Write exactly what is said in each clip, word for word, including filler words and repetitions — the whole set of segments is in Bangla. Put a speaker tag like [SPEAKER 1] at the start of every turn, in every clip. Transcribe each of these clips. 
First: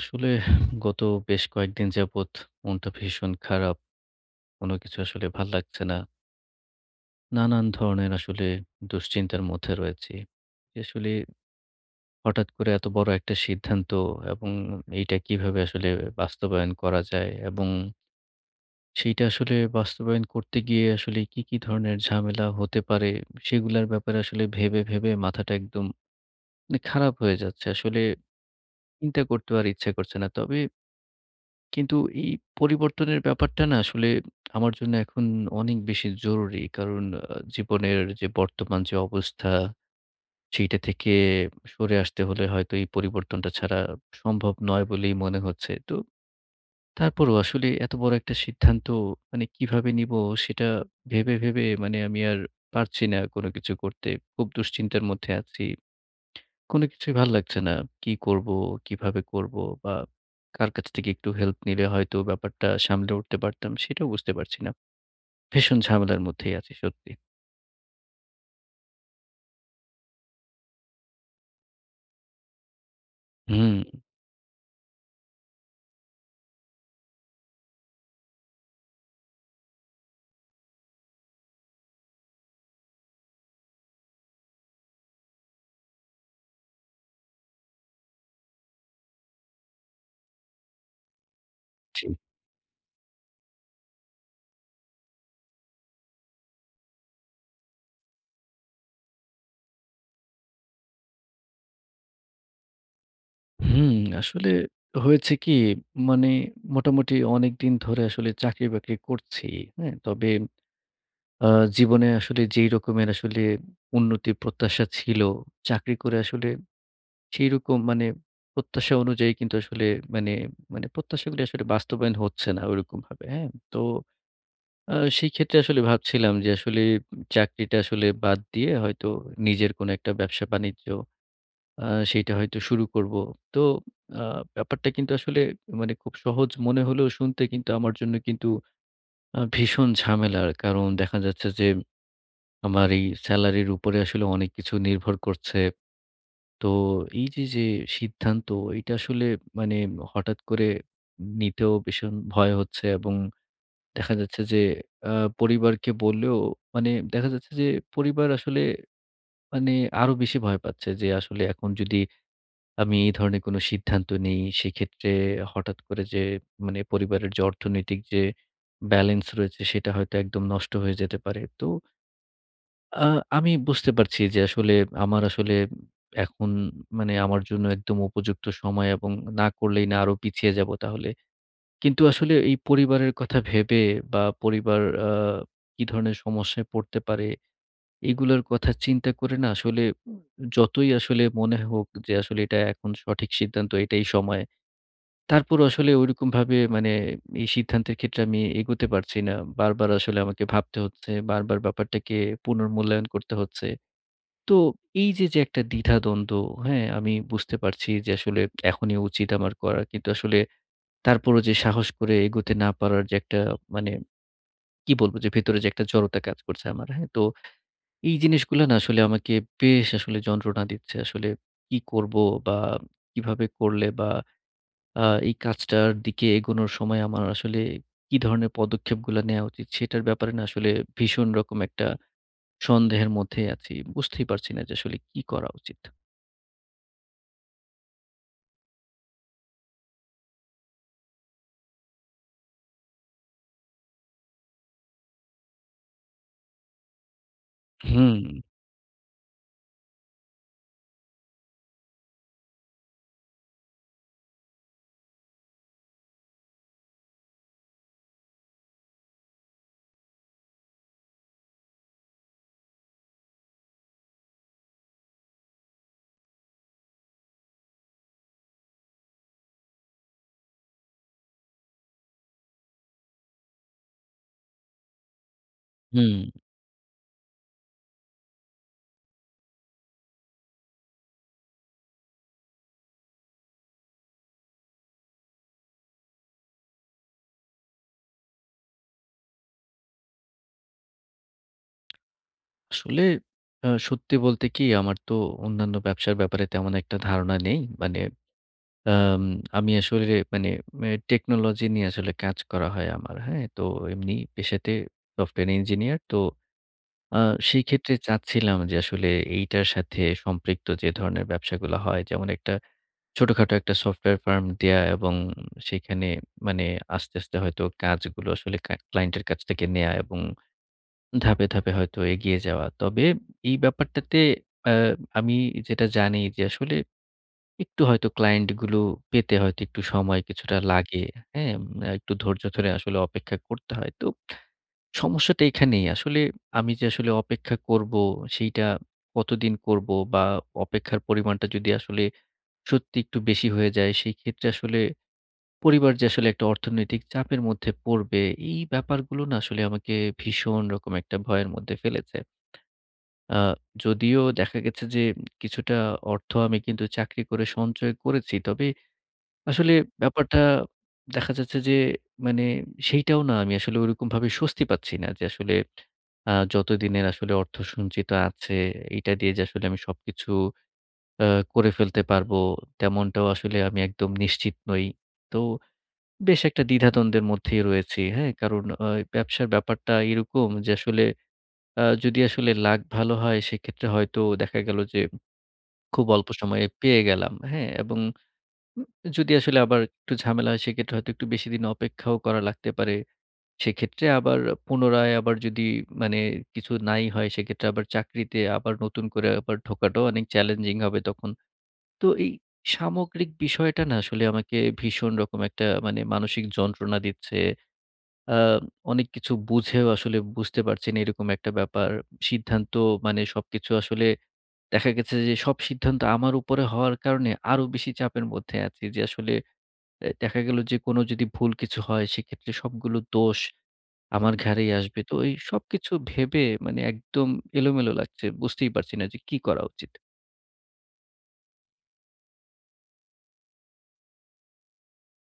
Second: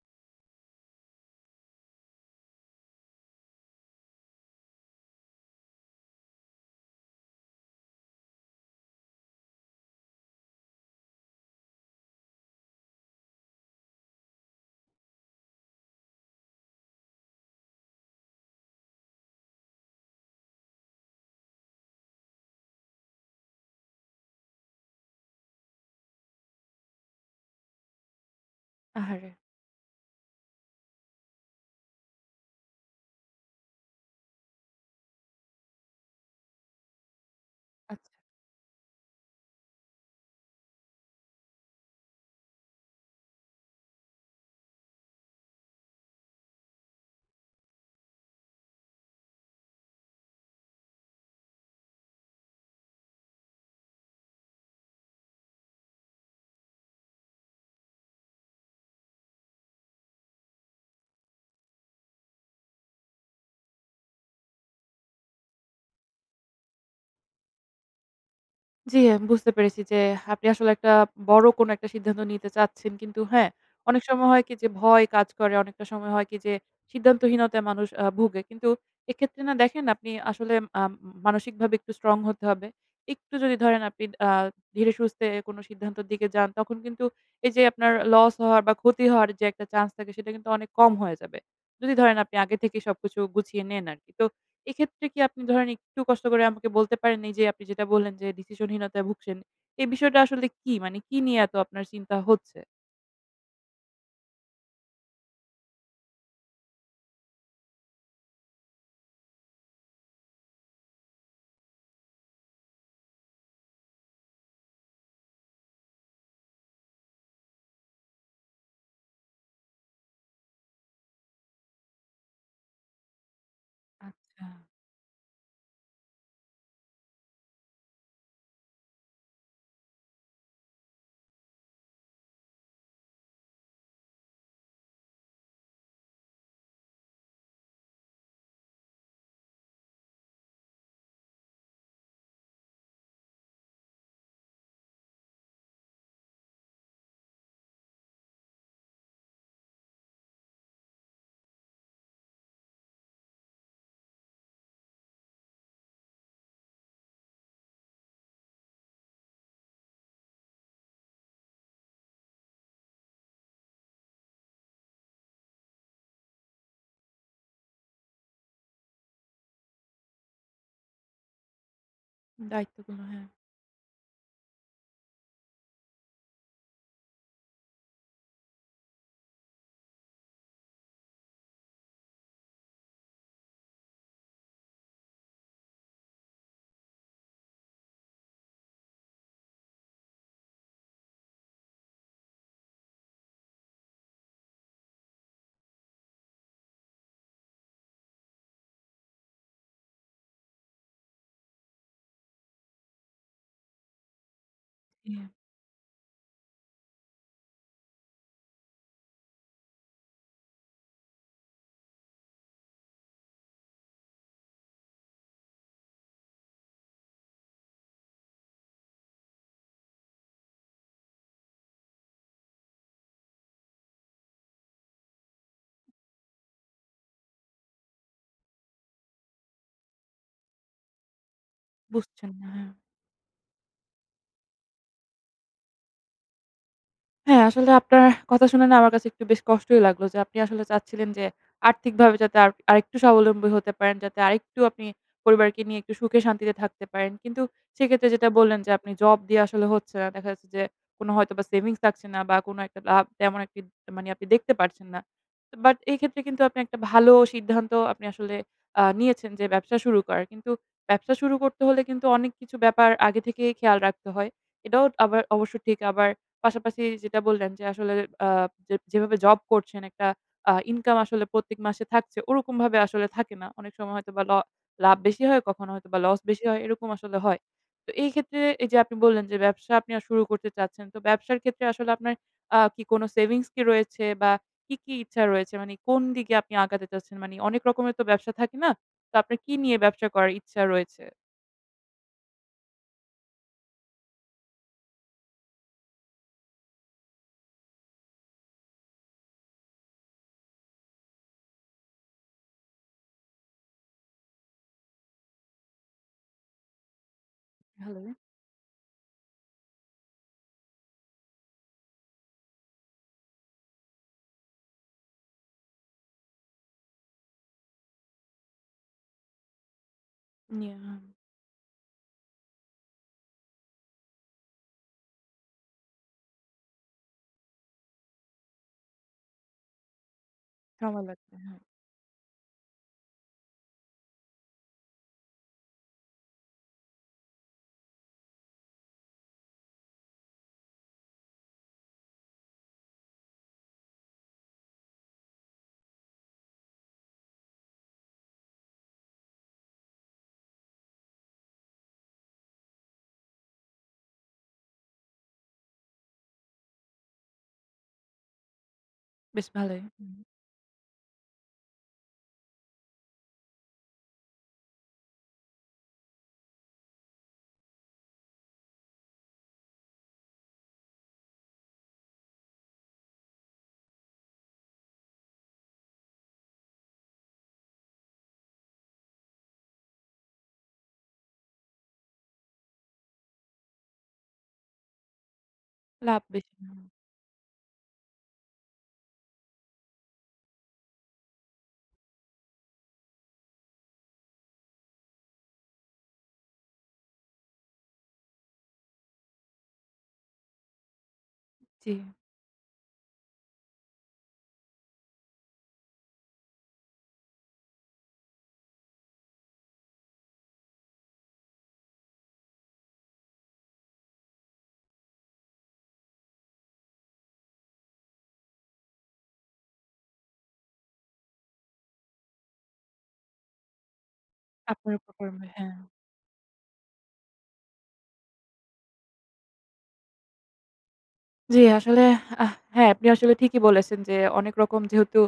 [SPEAKER 1] আসলে গত বেশ কয়েকদিন যাবৎ মনটা ভীষণ খারাপ। কোনো কিছু আসলে ভাল লাগছে না। নানান ধরনের আসলে দুশ্চিন্তার মধ্যে রয়েছি। আসলে হঠাৎ করে এত বড় একটা সিদ্ধান্ত, এবং এইটা কিভাবে আসলে বাস্তবায়ন করা যায়, এবং সেইটা আসলে বাস্তবায়ন করতে গিয়ে আসলে কি, কি ধরনের ঝামেলা হতে পারে সেগুলার ব্যাপারে আসলে ভেবে, ভেবে মাথাটা একদম মানে খারাপ হয়ে যাচ্ছে। আসলে চিন্তা
[SPEAKER 2] আহারে!
[SPEAKER 1] করতেও আর ইচ্ছা করছে না। তবে কিন্তু এই পরিবর্তনের ব্যাপারটা না আসলে আমার জন্য এখন অনেক বেশি জরুরি। কারণ আ জীবনের
[SPEAKER 2] আচ্ছা।
[SPEAKER 1] যে বর্তমান যে অবস্থা, সেইটা থেকে সরে আসতে হলে হয়তো এই পরিবর্তনটা ছাড়া সম্ভব নয় বলেই মনে হচ্ছে। তো তারপরও আসলে এত বড় একটা সিদ্ধান্ত মানে কিভাবে নিবো সেটা ভেবে, ভেবে মানে আমি আর পারছি না কোনো কিছু করতে। খুব দুশ্চিন্তার মধ্যে আছি। কোনো কিছুই ভাল লাগছে না। কি করব? কিভাবে করব? বা কার কাছ থেকে একটু হেল্প নিলে হয়তো ব্যাপারটা সামলে উঠতে পারতাম, সেটাও বুঝতে পারছি না। ভীষণ ঝামেলার মধ্যেই আছি সত্যি।
[SPEAKER 2] জি, আমি বুঝতে পেরেছি যে আপনি আসলে একটা বড় কোনো একটা সিদ্ধান্ত নিতে চাচ্ছেন। কিন্তু হ্যাঁ,
[SPEAKER 1] হুম,
[SPEAKER 2] অনেক সময় হয় কি যে ভয় কাজ করে, অনেকটা সময় হয় কি যে সিদ্ধান্তহীনতায় মানুষ আ ভোগে। কিন্তু এক্ষেত্রে না দেখেন আপনি আসলে আম মানসিকভাবে একটু স্ট্রং হতে হবে। একটু যদি ধরেন আপনি আ ধীরে সুস্থে কোনো সিদ্ধান্তের দিকে যান, তখন কিন্তু এই যে আপনার লস হওয়ার বা ক্ষতি হওয়ার যে একটা চান্স থাকে সেটা কিন্তু অনেক কম হয়ে যাবে। যদি
[SPEAKER 1] জি।
[SPEAKER 2] ধরেন আপনি আগে থেকেই সবকিছু গুছিয়ে নেন আরকি। তো এক্ষেত্রে কি আপনি ধরেন একটু কষ্ট করে আমাকে বলতে পারেন এই যে আপনি যেটা বললেন যে ডিসিশনহীনতায় ভুগছেন, এই বিষয়টা আসলে কি? মানে কি নিয়ে এত আপনার চিন্তা হচ্ছে?
[SPEAKER 1] হুম, আসলে হয়েছে কি, মানে মোটামুটি অনেকদিন ধরে আসলে চাকরি-বাকরি করছি, হ্যাঁ? তবে আ জীবনে আসলে যেই রকমের আসলে উন্নতির প্রত্যাশা ছিল, চাকরি করে আসলে সেইরকম মানে প্রত্যাশা অনুযায়ী কিন্তু আসলে মানে, মানে প্রত্যাশাগুলি আসলে বাস্তবায়ন হচ্ছে না ওরকমভাবে, হ্যাঁ? তো
[SPEAKER 2] আচ্ছা।
[SPEAKER 1] আ সেই ক্ষেত্রে আসলে ভাবছিলাম যে আসলে চাকরিটা আসলে বাদ দিয়ে হয়তো নিজের কোনো একটা ব্যবসা-বাণিজ্য, আ সেইটা হয়তো শুরু করব। তো আ ব্যাপারটা কিন্তু আসলে মানে খুব সহজ মনে হলেও শুনতে কিন্তু আমার জন্য কিন্তু আ ভীষণ ঝামেলার। কারণ দেখা যাচ্ছে যে আমার এই সেলারির উপরে আসলে অনেক কিছু নির্ভর করছে। তো এই যে, যে সিদ্ধান্ত, এটা আসলে মানে হঠাৎ করে নিতেও ভীষণ ভয় হচ্ছে, এবং দেখা যাচ্ছে যে আ পরিবারকে বললেও মানে দেখা যাচ্ছে যে পরিবার আসলে মানে আরো বেশি ভয় পাচ্ছে যে আসলে এখন যদি আমি এই ধরনের কোনো সিদ্ধান্ত নেই সেক্ষেত্রে হঠাৎ করে যে মানে পরিবারের যে অর্থনৈতিক যে ব্যালেন্স রয়েছে সেটা হয়তো একদম নষ্ট হয়ে যেতে পারে। তো
[SPEAKER 2] দায়িত্বগুলো
[SPEAKER 1] আ
[SPEAKER 2] হ্যাঁ।
[SPEAKER 1] আমি বুঝতে পারছি যে আসলে আমার আসলে এখন মানে আমার জন্য একদম উপযুক্ত সময়, এবং না করলেই না আরো পিছিয়ে যাব তাহলে। কিন্তু আসলে এই পরিবারের কথা ভেবে বা পরিবার আ কি ধরনের সমস্যায় পড়তে পারে এগুলোর কথা চিন্তা করে না আসলে যতই আসলে মনে হোক যে আসলে এটা এখন সঠিক সিদ্ধান্ত, এটাই সময়। তারপরও আসলে ঐরকমভাবে মানে এই সিদ্ধান্তের ক্ষেত্রে আমি এগোতে পারছি না। বারবার আসলে আমাকে ভাবতে হচ্ছে, বারবার ব্যাপারটাকে পুনর্মূল্যায়ন করতে হচ্ছে। তো এই যে,
[SPEAKER 2] হ্যাঁ।
[SPEAKER 1] যে একটা দ্বিধাদ্বন্দ্ব, হ্যাঁ? আমি বুঝতে পারছি যে আসলে এখনই উচিত আমার করা। কিন্তু আসলে তারপরও যে সাহস করে এগোতে না পারার যে একটা মানে কি বলব? যে ভেতরে যে একটা জড়তা কাজ করছে আমার, হ্যাঁ? তো এই জিনিসগুলা না আসলে আমাকে বেশ আসলে যন্ত্রণা দিচ্ছে। আসলে কি করব? বা কিভাবে করলে বা আ এই কাজটার দিকে এগোনোর সময় আমার আসলে কি ধরনের পদক্ষেপগুলা নেয়া উচিত? সেটার ব্যাপারে না আসলে ভীষণ রকম একটা
[SPEAKER 2] বুঝছেন না, হ্যাঁ।
[SPEAKER 1] সন্দেহের মধ্যেই আছি। বুঝতেই পারছি না যে আসলে কি করা উচিত?
[SPEAKER 2] হ্যাঁ, আসলে আপনার কথা শুনে না আমার কাছে একটু বেশ কষ্টই লাগলো যে আপনি আসলে চাচ্ছিলেন যে আর্থিকভাবে যাতে আর আরেকটু স্বাবলম্বী হতে পারেন, যাতে আরেকটু আপনি পরিবারকে নিয়ে একটু সুখে শান্তিতে থাকতে পারেন। কিন্তু সেক্ষেত্রে
[SPEAKER 1] হুম,
[SPEAKER 2] যেটা বললেন যে আপনি জব দিয়ে আসলে হচ্ছে না। দেখা যাচ্ছে যে কোনো হয়তোবা সেভিংস থাকছে না বা কোনো একটা লাভ তেমন একটি মানে আপনি দেখতে পারছেন না। বাট এই ক্ষেত্রে কিন্তু আপনি একটা ভালো সিদ্ধান্ত আপনি আসলে আ নিয়েছেন যে ব্যবসা শুরু করার। কিন্তু ব্যবসা শুরু করতে হলে কিন্তু অনেক কিছু ব্যাপার আগে থেকেই খেয়াল রাখতে হয়। এটাও আবার অবশ্য ঠিক। আবার পাশাপাশি যেটা বললেন যে আসলে আ যে যেভাবে জব করছেন একটা আ ইনকাম আসলে প্রত্যেক মাসে থাকছে, ওরকমভাবে আসলে থাকে না। অনেক সময় হয়তোবা ল লাভ বেশি হয়, কখনো হয়তোবা
[SPEAKER 1] হুম।
[SPEAKER 2] লস বেশি হয়, এরকম আসলে হয়। তো এই ক্ষেত্রে এই যে আপনি বললেন যে ব্যবসা আপনি আ শুরু করতে চাচ্ছেন। তো ব্যবসার ক্ষেত্রে আসলে আপনার আ কি কোনো সেভিংস কি রয়েছে বা কি, কি ইচ্ছা রয়েছে? মানে কোন দিকে আপনি আগাতে চাচ্ছেন? মানে অনেক রকমের তো ব্যবসা থাকে না? তো আপনার কি নিয়ে ব্যবসা করার ইচ্ছা রয়েছে?
[SPEAKER 1] আসলে আ সত্যি বলতে কি আমার তো অন্যান্য ব্যবসার ব্যাপারে তেমন একটা ধারণা নেই। মানে আম আমি আসলে মানে এ টেকনোলজি নিয়ে আসলে কাজ করা হয় আমার। হ্যাঁ? তো এমনি পেশাতে সফটওয়্যার ইঞ্জিনিয়ার। তো আ সেই ক্ষেত্রে
[SPEAKER 2] ভালোই।
[SPEAKER 1] চাচ্ছিলাম যে আসলে এইটার সাথে সম্পৃক্ত যে ধরনের ব্যবসাগুলো হয়, যেমন একটা ছোটখাটো একটা সফটওয়্যার ফার্ম দেয়া, এবং সেখানে মানে আস্তে, আস্তে হয়তো কাজগুলো আসলে কা ক্লায়েন্টের কাছ থেকে নেয়া, এবং
[SPEAKER 2] নিয়ে হ্যাঁ।
[SPEAKER 1] ধাপে, ধাপে হয়তো এগিয়ে যাওয়া। তবে এই ব্যাপারটাতে আ আমি যেটা জানি যে আসলে একটু হয়তো ক্লায়েন্ট গুলো পেতে হয়তো একটু সময় কিছুটা লাগে।
[SPEAKER 2] সময় লাগবে,
[SPEAKER 1] হ্যাঁ?
[SPEAKER 2] হ্যাঁ।
[SPEAKER 1] আ একটু ধৈর্য ধরে আসলে অপেক্ষা করতে হয়। তো সমস্যাটা এখানেই। আসলে আমি যে আসলে অপেক্ষা করব সেইটা কতদিন করব, বা অপেক্ষার পরিমাণটা যদি আসলে সত্যি একটু বেশি হয়ে যায় সেই ক্ষেত্রে আসলে পরিবার যে আসলে একটা অর্থনৈতিক চাপের মধ্যে পড়বে, এই ব্যাপারগুলো না আসলে আমাকে ভীষণ রকম একটা ভয়ের মধ্যে ফেলেছে। আ যদিও দেখা গেছে যে কিছুটা অর্থ আমি কিন্তু চাকরি করে সঞ্চয় করেছি। তবে
[SPEAKER 2] বেশ
[SPEAKER 1] আসলে
[SPEAKER 2] ভালোই। হুম।
[SPEAKER 1] ব্যাপারটা দেখা যাচ্ছে যে মানে সেইটাও না আমি আসলে ওরকমভাবে স্বস্তি পাচ্ছি না যে আসলে আ যতদিনের আসলে অর্থ সঞ্চিত আছে এইটা দিয়ে যে আসলে আমি সবকিছু আ করে ফেলতে পারবো তেমনটাও আসলে আমি একদম নিশ্চিত নই। তো বেশ একটা দ্বিধাদ্বন্দ্বের মধ্যেই রয়েছি। হ্যাঁ? কারণ আ ব্যবসার ব্যাপারটা এরকম যে আসলে আ যদি আসলে লাক ভালো হয় সেক্ষেত্রে হয়তো দেখা গেল যে খুব
[SPEAKER 2] লাভ
[SPEAKER 1] অল্প
[SPEAKER 2] বেশি।
[SPEAKER 1] সময়ে
[SPEAKER 2] হুম।
[SPEAKER 1] পেয়ে গেলাম। হ্যাঁ? এবং উম যদি আসলে আবার একটু ঝামেলা হয় সেক্ষেত্রে হয়তো একটু বেশি দিন অপেক্ষাও করা লাগতে পারে। সেক্ষেত্রে আবার পুনরায় আবার যদি মানে কিছু নাই হয় সেক্ষেত্রে আবার চাকরিতে আবার নতুন করে আবার ঢোকাটাও অনেক চ্যালেঞ্জিং হবে তখন।
[SPEAKER 2] জি।
[SPEAKER 1] তো এই সামগ্রিক বিষয়টা না আসলে আমাকে ভীষণ রকম একটা মানে মানসিক যন্ত্রণা দিচ্ছে। আ অনেক কিছু বুঝেও আসলে বুঝতে পারছি না, এরকম একটা ব্যাপার। সিদ্ধান্ত মানে সবকিছু আসলে দেখা গেছে যে সব সিদ্ধান্ত আমার উপরে হওয়ার কারণে আরো বেশি চাপের মধ্যে আছি যে আসলে এ দেখা গেল যে কোনো যদি ভুল কিছু হয় সেক্ষেত্রে সবগুলো দোষ আমার ঘাড়েই
[SPEAKER 2] আপনার
[SPEAKER 1] আসবে।
[SPEAKER 2] উপর
[SPEAKER 1] তো এই
[SPEAKER 2] পড়বে, হ্যাঁ।
[SPEAKER 1] সবকিছু ভেবে মানে একদম এলোমেলো লাগছে। বুঝতেই পারছি না যে কি করা উচিত?
[SPEAKER 2] জি, আসলে আহ হ্যাঁ, আপনি আসলে ঠিকই বলেছেন যে অনেক রকম যেহেতু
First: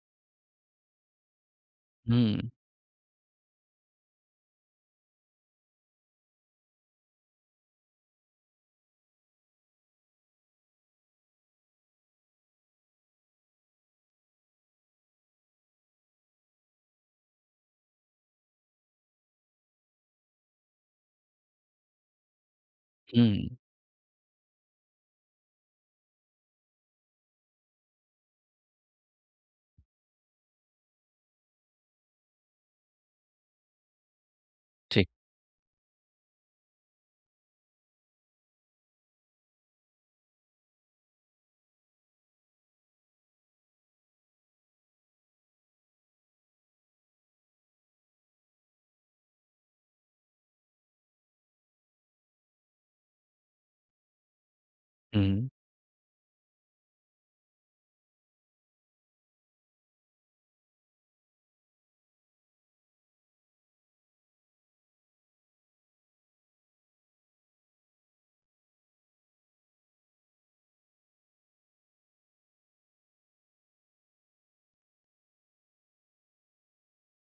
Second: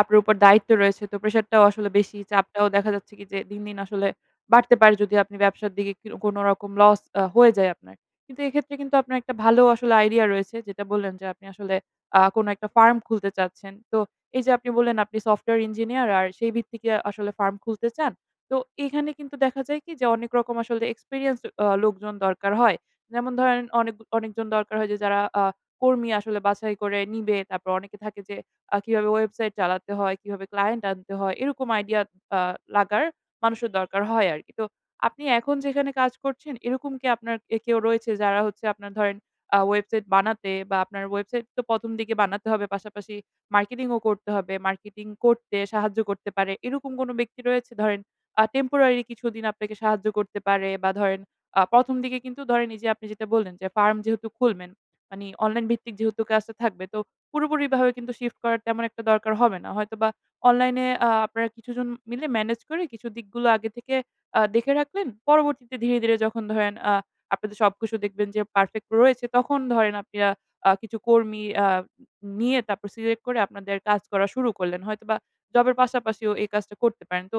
[SPEAKER 2] আপনার উপর দায়িত্ব রয়েছে তো প্রেশারটাও আসলে বেশি।
[SPEAKER 1] হুম,
[SPEAKER 2] চাপটাও দেখা যাচ্ছে কি যে দিন, দিন আসলে বাড়তে পারে যদি আপনি ব্যবসার দিকে কি কোনো রকম লস আ হয়ে যায় আপনার। কিন্তু এক্ষেত্রে কিন্তু আপনার একটা ভালো আসলে আইডিয়া রয়েছে যেটা বললেন যে আপনি আসলে আ কোনো একটা ফার্ম খুলতে চাচ্ছেন। তো এই যে আপনি বললেন আপনি সফটওয়্যার ইঞ্জিনিয়ার আর সেই ভিত্তিকে আসলে ফার্ম খুলতে চান। তো এখানে কিন্তু দেখা যায় কি যে অনেক রকম আসলে এক্সপেরিয়েন্সড আ লোকজন দরকার হয়। যেমন
[SPEAKER 1] হুম,
[SPEAKER 2] ধরেন অনেক অনেকজন দরকার হয় যে যারা আ কর্মী আসলে বাছাই করে নিবে। তারপর অনেকে থাকে যে আ কিভাবে ওয়েবসাইট চালাতে হয়, কিভাবে ক্লায়েন্ট আনতে হয়, এরকম আইডিয়া আ লাগার মানুষের দরকার হয় আরকি। তো
[SPEAKER 1] ঠিক।
[SPEAKER 2] আপনি এখন যেখানে কাজ করছেন এরকম কি আপনার এ কেউ রয়েছে যারা হচ্ছে আপনার ধরেন আ ওয়েবসাইট বানাতে বা আপনার ওয়েবসাইট তো প্রথম দিকে বানাতে হবে, পাশাপাশি মার্কেটিং ও করতে হবে। মার্কেটিং করতে সাহায্য করতে পারে। এরকম কোন ব্যক্তি রয়েছে? ধরেন আ টেম্পোরারি কিছুদিন আপনাকে সাহায্য করতে পারে বা ধরেন আ প্রথম দিকে কিন্তু ধরেন এই যে আপনি যেটা বললেন যে ফার্ম যেহেতু খুলবেন মানি
[SPEAKER 1] হুম,
[SPEAKER 2] অনলাইন ভিত্তিক যেহেতু কাজটা থাকবে তো পুরোপুরিভাবে কিন্তু শিফট করার তেমন একটা দরকার হবে না। হয়তোবা অনলাইনে আ আপনারা কিছুজন মিলে ম্যানেজ করে কিছু দিকগুলো আগে থেকে আ দেখে রাখলেন। পরবর্তীতে ধীরে, ধীরে যখন ধরেন আ আপনাদের সবকিছু দেখবেন যে পারফেক্ট রয়েছে তখন ধরেন আপনারা আ কিছু কর্মী আ নিয়ে তারপর সিলেক্ট করে আপনাদের কাজ করা শুরু করলেন। হয়তোবা জবের পাশাপাশিও এই কাজটা করতে পারেন। তো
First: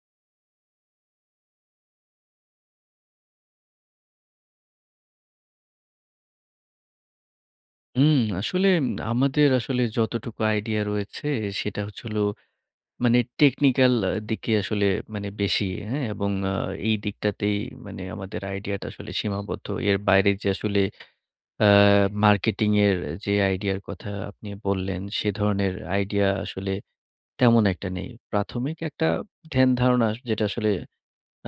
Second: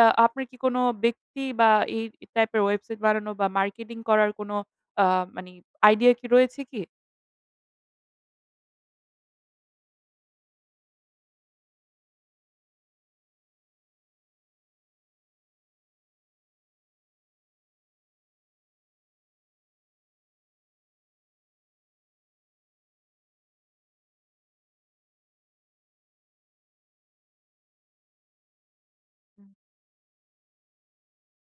[SPEAKER 2] আ আপনার কি কোনো ব্যক্তি বা এই টাইপের ওয়েবসাইট বানানো বা মার্কেটিং করার কোনো আ মানি আইডিয়া কি রয়েছে কি?
[SPEAKER 1] হুম, আসলে আমাদের আসলে যতটুকু আইডিয়া রয়েছে সেটা হচ্ছে হলো মানে টেকনিক্যাল আ দিকে আসলে মানে বেশি, হ্যাঁ? এবং আ এই দিকটাতেই মানে আমাদের আইডিয়াটা আসলে সীমাবদ্ধ। এর বাইরে যে আসলে আ মার্কেটিং এর যে আইডিয়ার কথা আপনি বললেন, সে ধরনের আইডিয়া আসলে তেমন একটা নেই। প্রাথমিক একটা
[SPEAKER 2] হুম,
[SPEAKER 1] ধ্যান-ধারণা যেটা আসলে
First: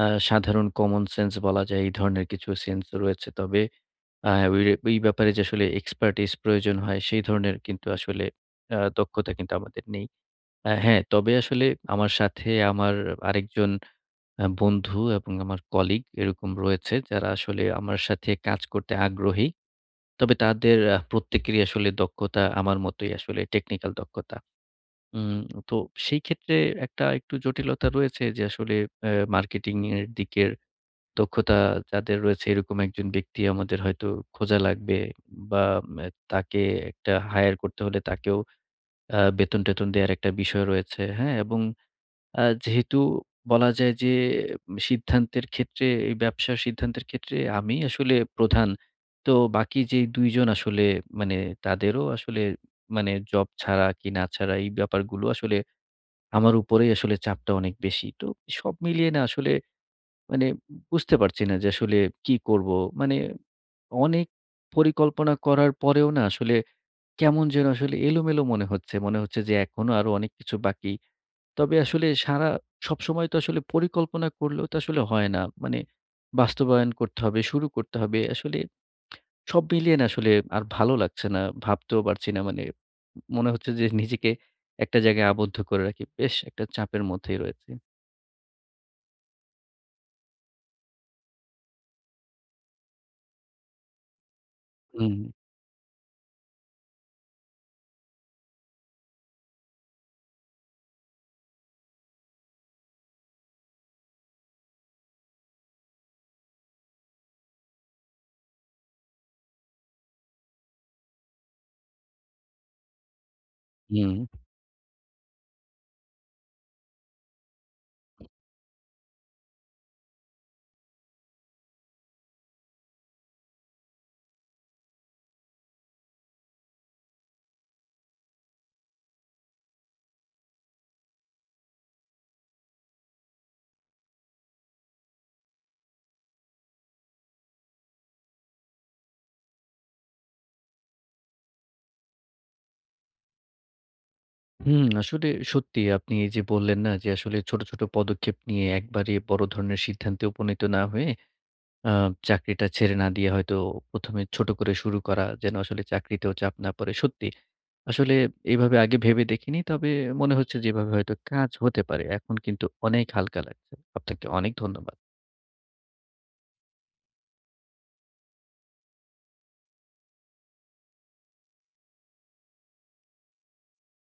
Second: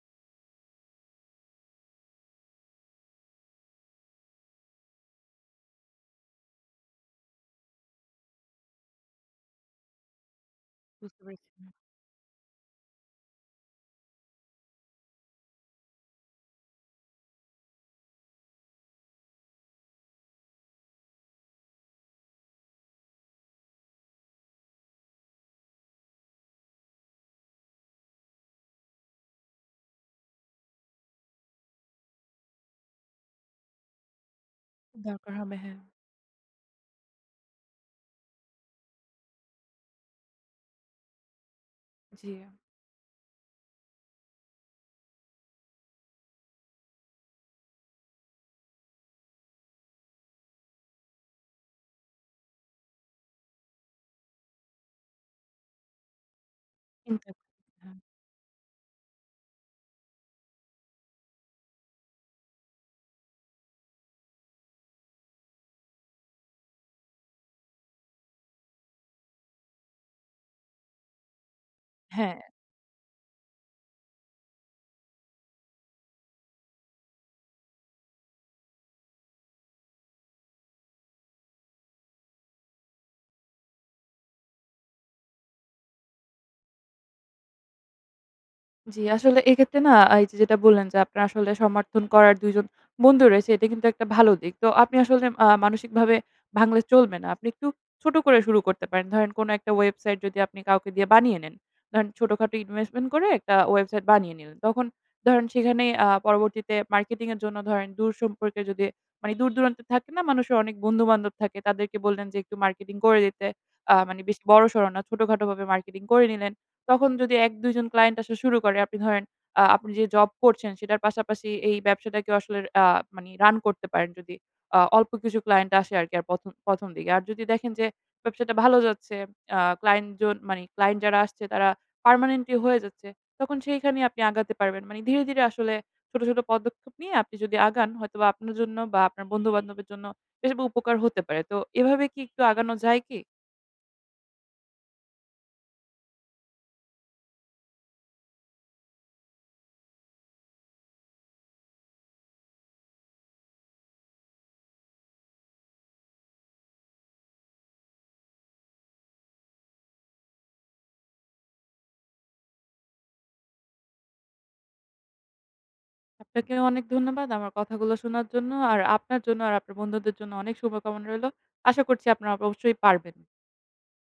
[SPEAKER 1] আ সাধারণ কমন সেন্স বলা যায়, এই ধরনের কিছু সেন্স রয়েছে। তবে আ ওই রে ওই ব্যাপারে যে আসলে এক্সপার্টিস প্রয়োজন হয়, সেই ধরনের কিন্তু আসলে আ দক্ষতা কিন্তু আমাদের নেই। আ হ্যাঁ,
[SPEAKER 2] বুঝতে
[SPEAKER 1] তবে
[SPEAKER 2] পেরেছি।
[SPEAKER 1] আসলে আমার সাথে আমার আরেকজন আ বন্ধু এবং আমার কলিগ এরকম রয়েছে যারা আসলে আমার সাথে কাজ করতে আগ্রহী। তবে তাদের আ প্রত্যেকেরই আসলে দক্ষতা আমার মতোই আসলে টেকনিক্যাল দক্ষতা। উম তো সেই ক্ষেত্রে একটা একটু জটিলতা রয়েছে যে আসলে অ্যা মার্কেটিং এর দিকের দক্ষতা যাদের রয়েছে এরকম একজন ব্যক্তি আমাদের হয়তো খোঁজা লাগবে,
[SPEAKER 2] দরকার হবে
[SPEAKER 1] বা
[SPEAKER 2] হ্যাঁ।
[SPEAKER 1] ম্যা তাকে একটা হায়ার করতে হলে তাকেও আ বেতন-টেতন দেয়ার একটা বিষয় রয়েছে, হ্যাঁ? এবং
[SPEAKER 2] জি,
[SPEAKER 1] আ যেহেতু বলা যায় যে উম, সিদ্ধান্তের ক্ষেত্রে এই ব্যবসার সিদ্ধান্তের ক্ষেত্রে আমি আসলে প্রধান। তো বাকি যে দুই জন আসলে মানে তাদেরও আসলে মানে জব ছাড়া কি না ছাড়া এই ব্যাপারগুলো আসলে আমার উপরেই আসলে
[SPEAKER 2] চিন্তা
[SPEAKER 1] চাপটা অনেক
[SPEAKER 2] হ্যাঁ,
[SPEAKER 1] বেশি। তো সব মিলিয়ে না আসলে মানে বুঝতে পারছি না যে আসলে কি করব? মানে অনেক পরিকল্পনা করার পরেও না আসলে কেমন যেন আসলে এলোমেলো মনে হচ্ছে। মনে হচ্ছে যে এখনো আরো অনেক কিছু বাকি। তবে আসলে
[SPEAKER 2] হ্যাঁ,
[SPEAKER 1] সারা সবসময় তো আসলে পরিকল্পনা করলেও তো আসলে হয় না। মানে বাস্তবায়ন করতে হবে, শুরু করতে হবে। আসলে সব মিলিয়ে না আসলে আর ভালো লাগছে না। ভাবতেও পারছি না। মানে মনে হচ্ছে যে নিজেকে একটা জায়গায় আবদ্ধ করে রাখি। বেশ একটা চাপের মধ্যেই রয়েছি।
[SPEAKER 2] জি, আসলে এক্ষেত্রে না এই যে যেটা বললেন যে আপনার আসলে সমর্থন করার দুই জন বন্ধু রয়েছে এটা কিন্তু একটা ভালো দিক। তো আপনি
[SPEAKER 1] হুম,
[SPEAKER 2] আসলে আ মানসিকভাবে ভাঙলে চলবে না। আপনি একটু ছোট করে শুরু করতে পারেন। ধরেন কোনো একটা ওয়েবসাইট যদি আপনি কাউকে দিয়ে বানিয়ে নেন। ধরেন ছোটখাটো ইনভেস্টমেন্ট করে একটা ওয়েবসাইট বানিয়ে নিলেন। তখন ধরেন সেখানে আ পরবর্তীতে মার্কেটিং এর জন্য ধরেন দূর সম্পর্কে যদি মানে দূর-দূরান্তে থাকে না মানুষের অনেক বন্ধু-বান্ধব থাকে। তাদেরকে বললেন যে একটু মার্কেটিং করে দিতে। আ
[SPEAKER 1] হুম,
[SPEAKER 2] মানে বেশি বড়সড় না ছোটখাটোভাবে মার্কেটিং করে নিলেন। তখন যদি এক দুই জন ক্লায়েন্ট আসা শুরু করে, আপনি ধরেন আ আপনি যে জব করছেন সেটার পাশাপাশি এই ব্যবসাটাকেও আসলে আ মানি রান করতে পারেন যদি আ অল্প কিছু ক্লায়েন্ট আসে আরকি আর প্রথম প্রথম দিকে। আর যদি দেখেন যে ব্যবসাটা ভালো যাচ্ছে, আ ক্লায়েন্ট জন মানি ক্লায়েন্ট যারা আসছে তারা পার্মানেন্টলি হয়ে যাচ্ছে, তখন সেইখানেই আপনি আগাতে পারবেন। মানে ধীরে, ধীরে আসলে ছোট, ছোট পদক্ষেপ নিয়ে আপনি যদি আগান হয়তোবা আপনার জন্য বা আপনার বন্ধু-বান্ধবের জন্য বেশ উপকার হতে পারে। তো এভাবে কি একটু আগানো যায় কি?
[SPEAKER 1] হুম। আসলে সত্যি আপনি এই যে বললেন না যে আসলে ছোট, ছোট পদক্ষেপ নিয়ে একবারে বড় ধরনের সিদ্ধান্তে উপনীত না হয়ে আ চাকরিটা ছেড়ে না দিয়ে হয়তো ১ম এ ছোট করে শুরু করা যেন আসলে চাকরিতেও চাপ না পড়ে। সত্যি আসলে এভাবে আগে ভেবে দেখিনি। তবে মনে হচ্ছে যে এভাবে হয়তো কাজ হতে পারে। এখন কিন্তু অনেক হালকা লাগছে। আপনাকে অনেক ধন্যবাদ।
[SPEAKER 2] আপনাকেও অনেক ধন্যবাদ আমার কথাগুলো শোনার জন্য। আর আপনার জন্য আর আপনার বন্ধুদের জন্য অনেক শুভকামনা রইলো। আশা করছি আপনারা অবশ্যই পারবেন।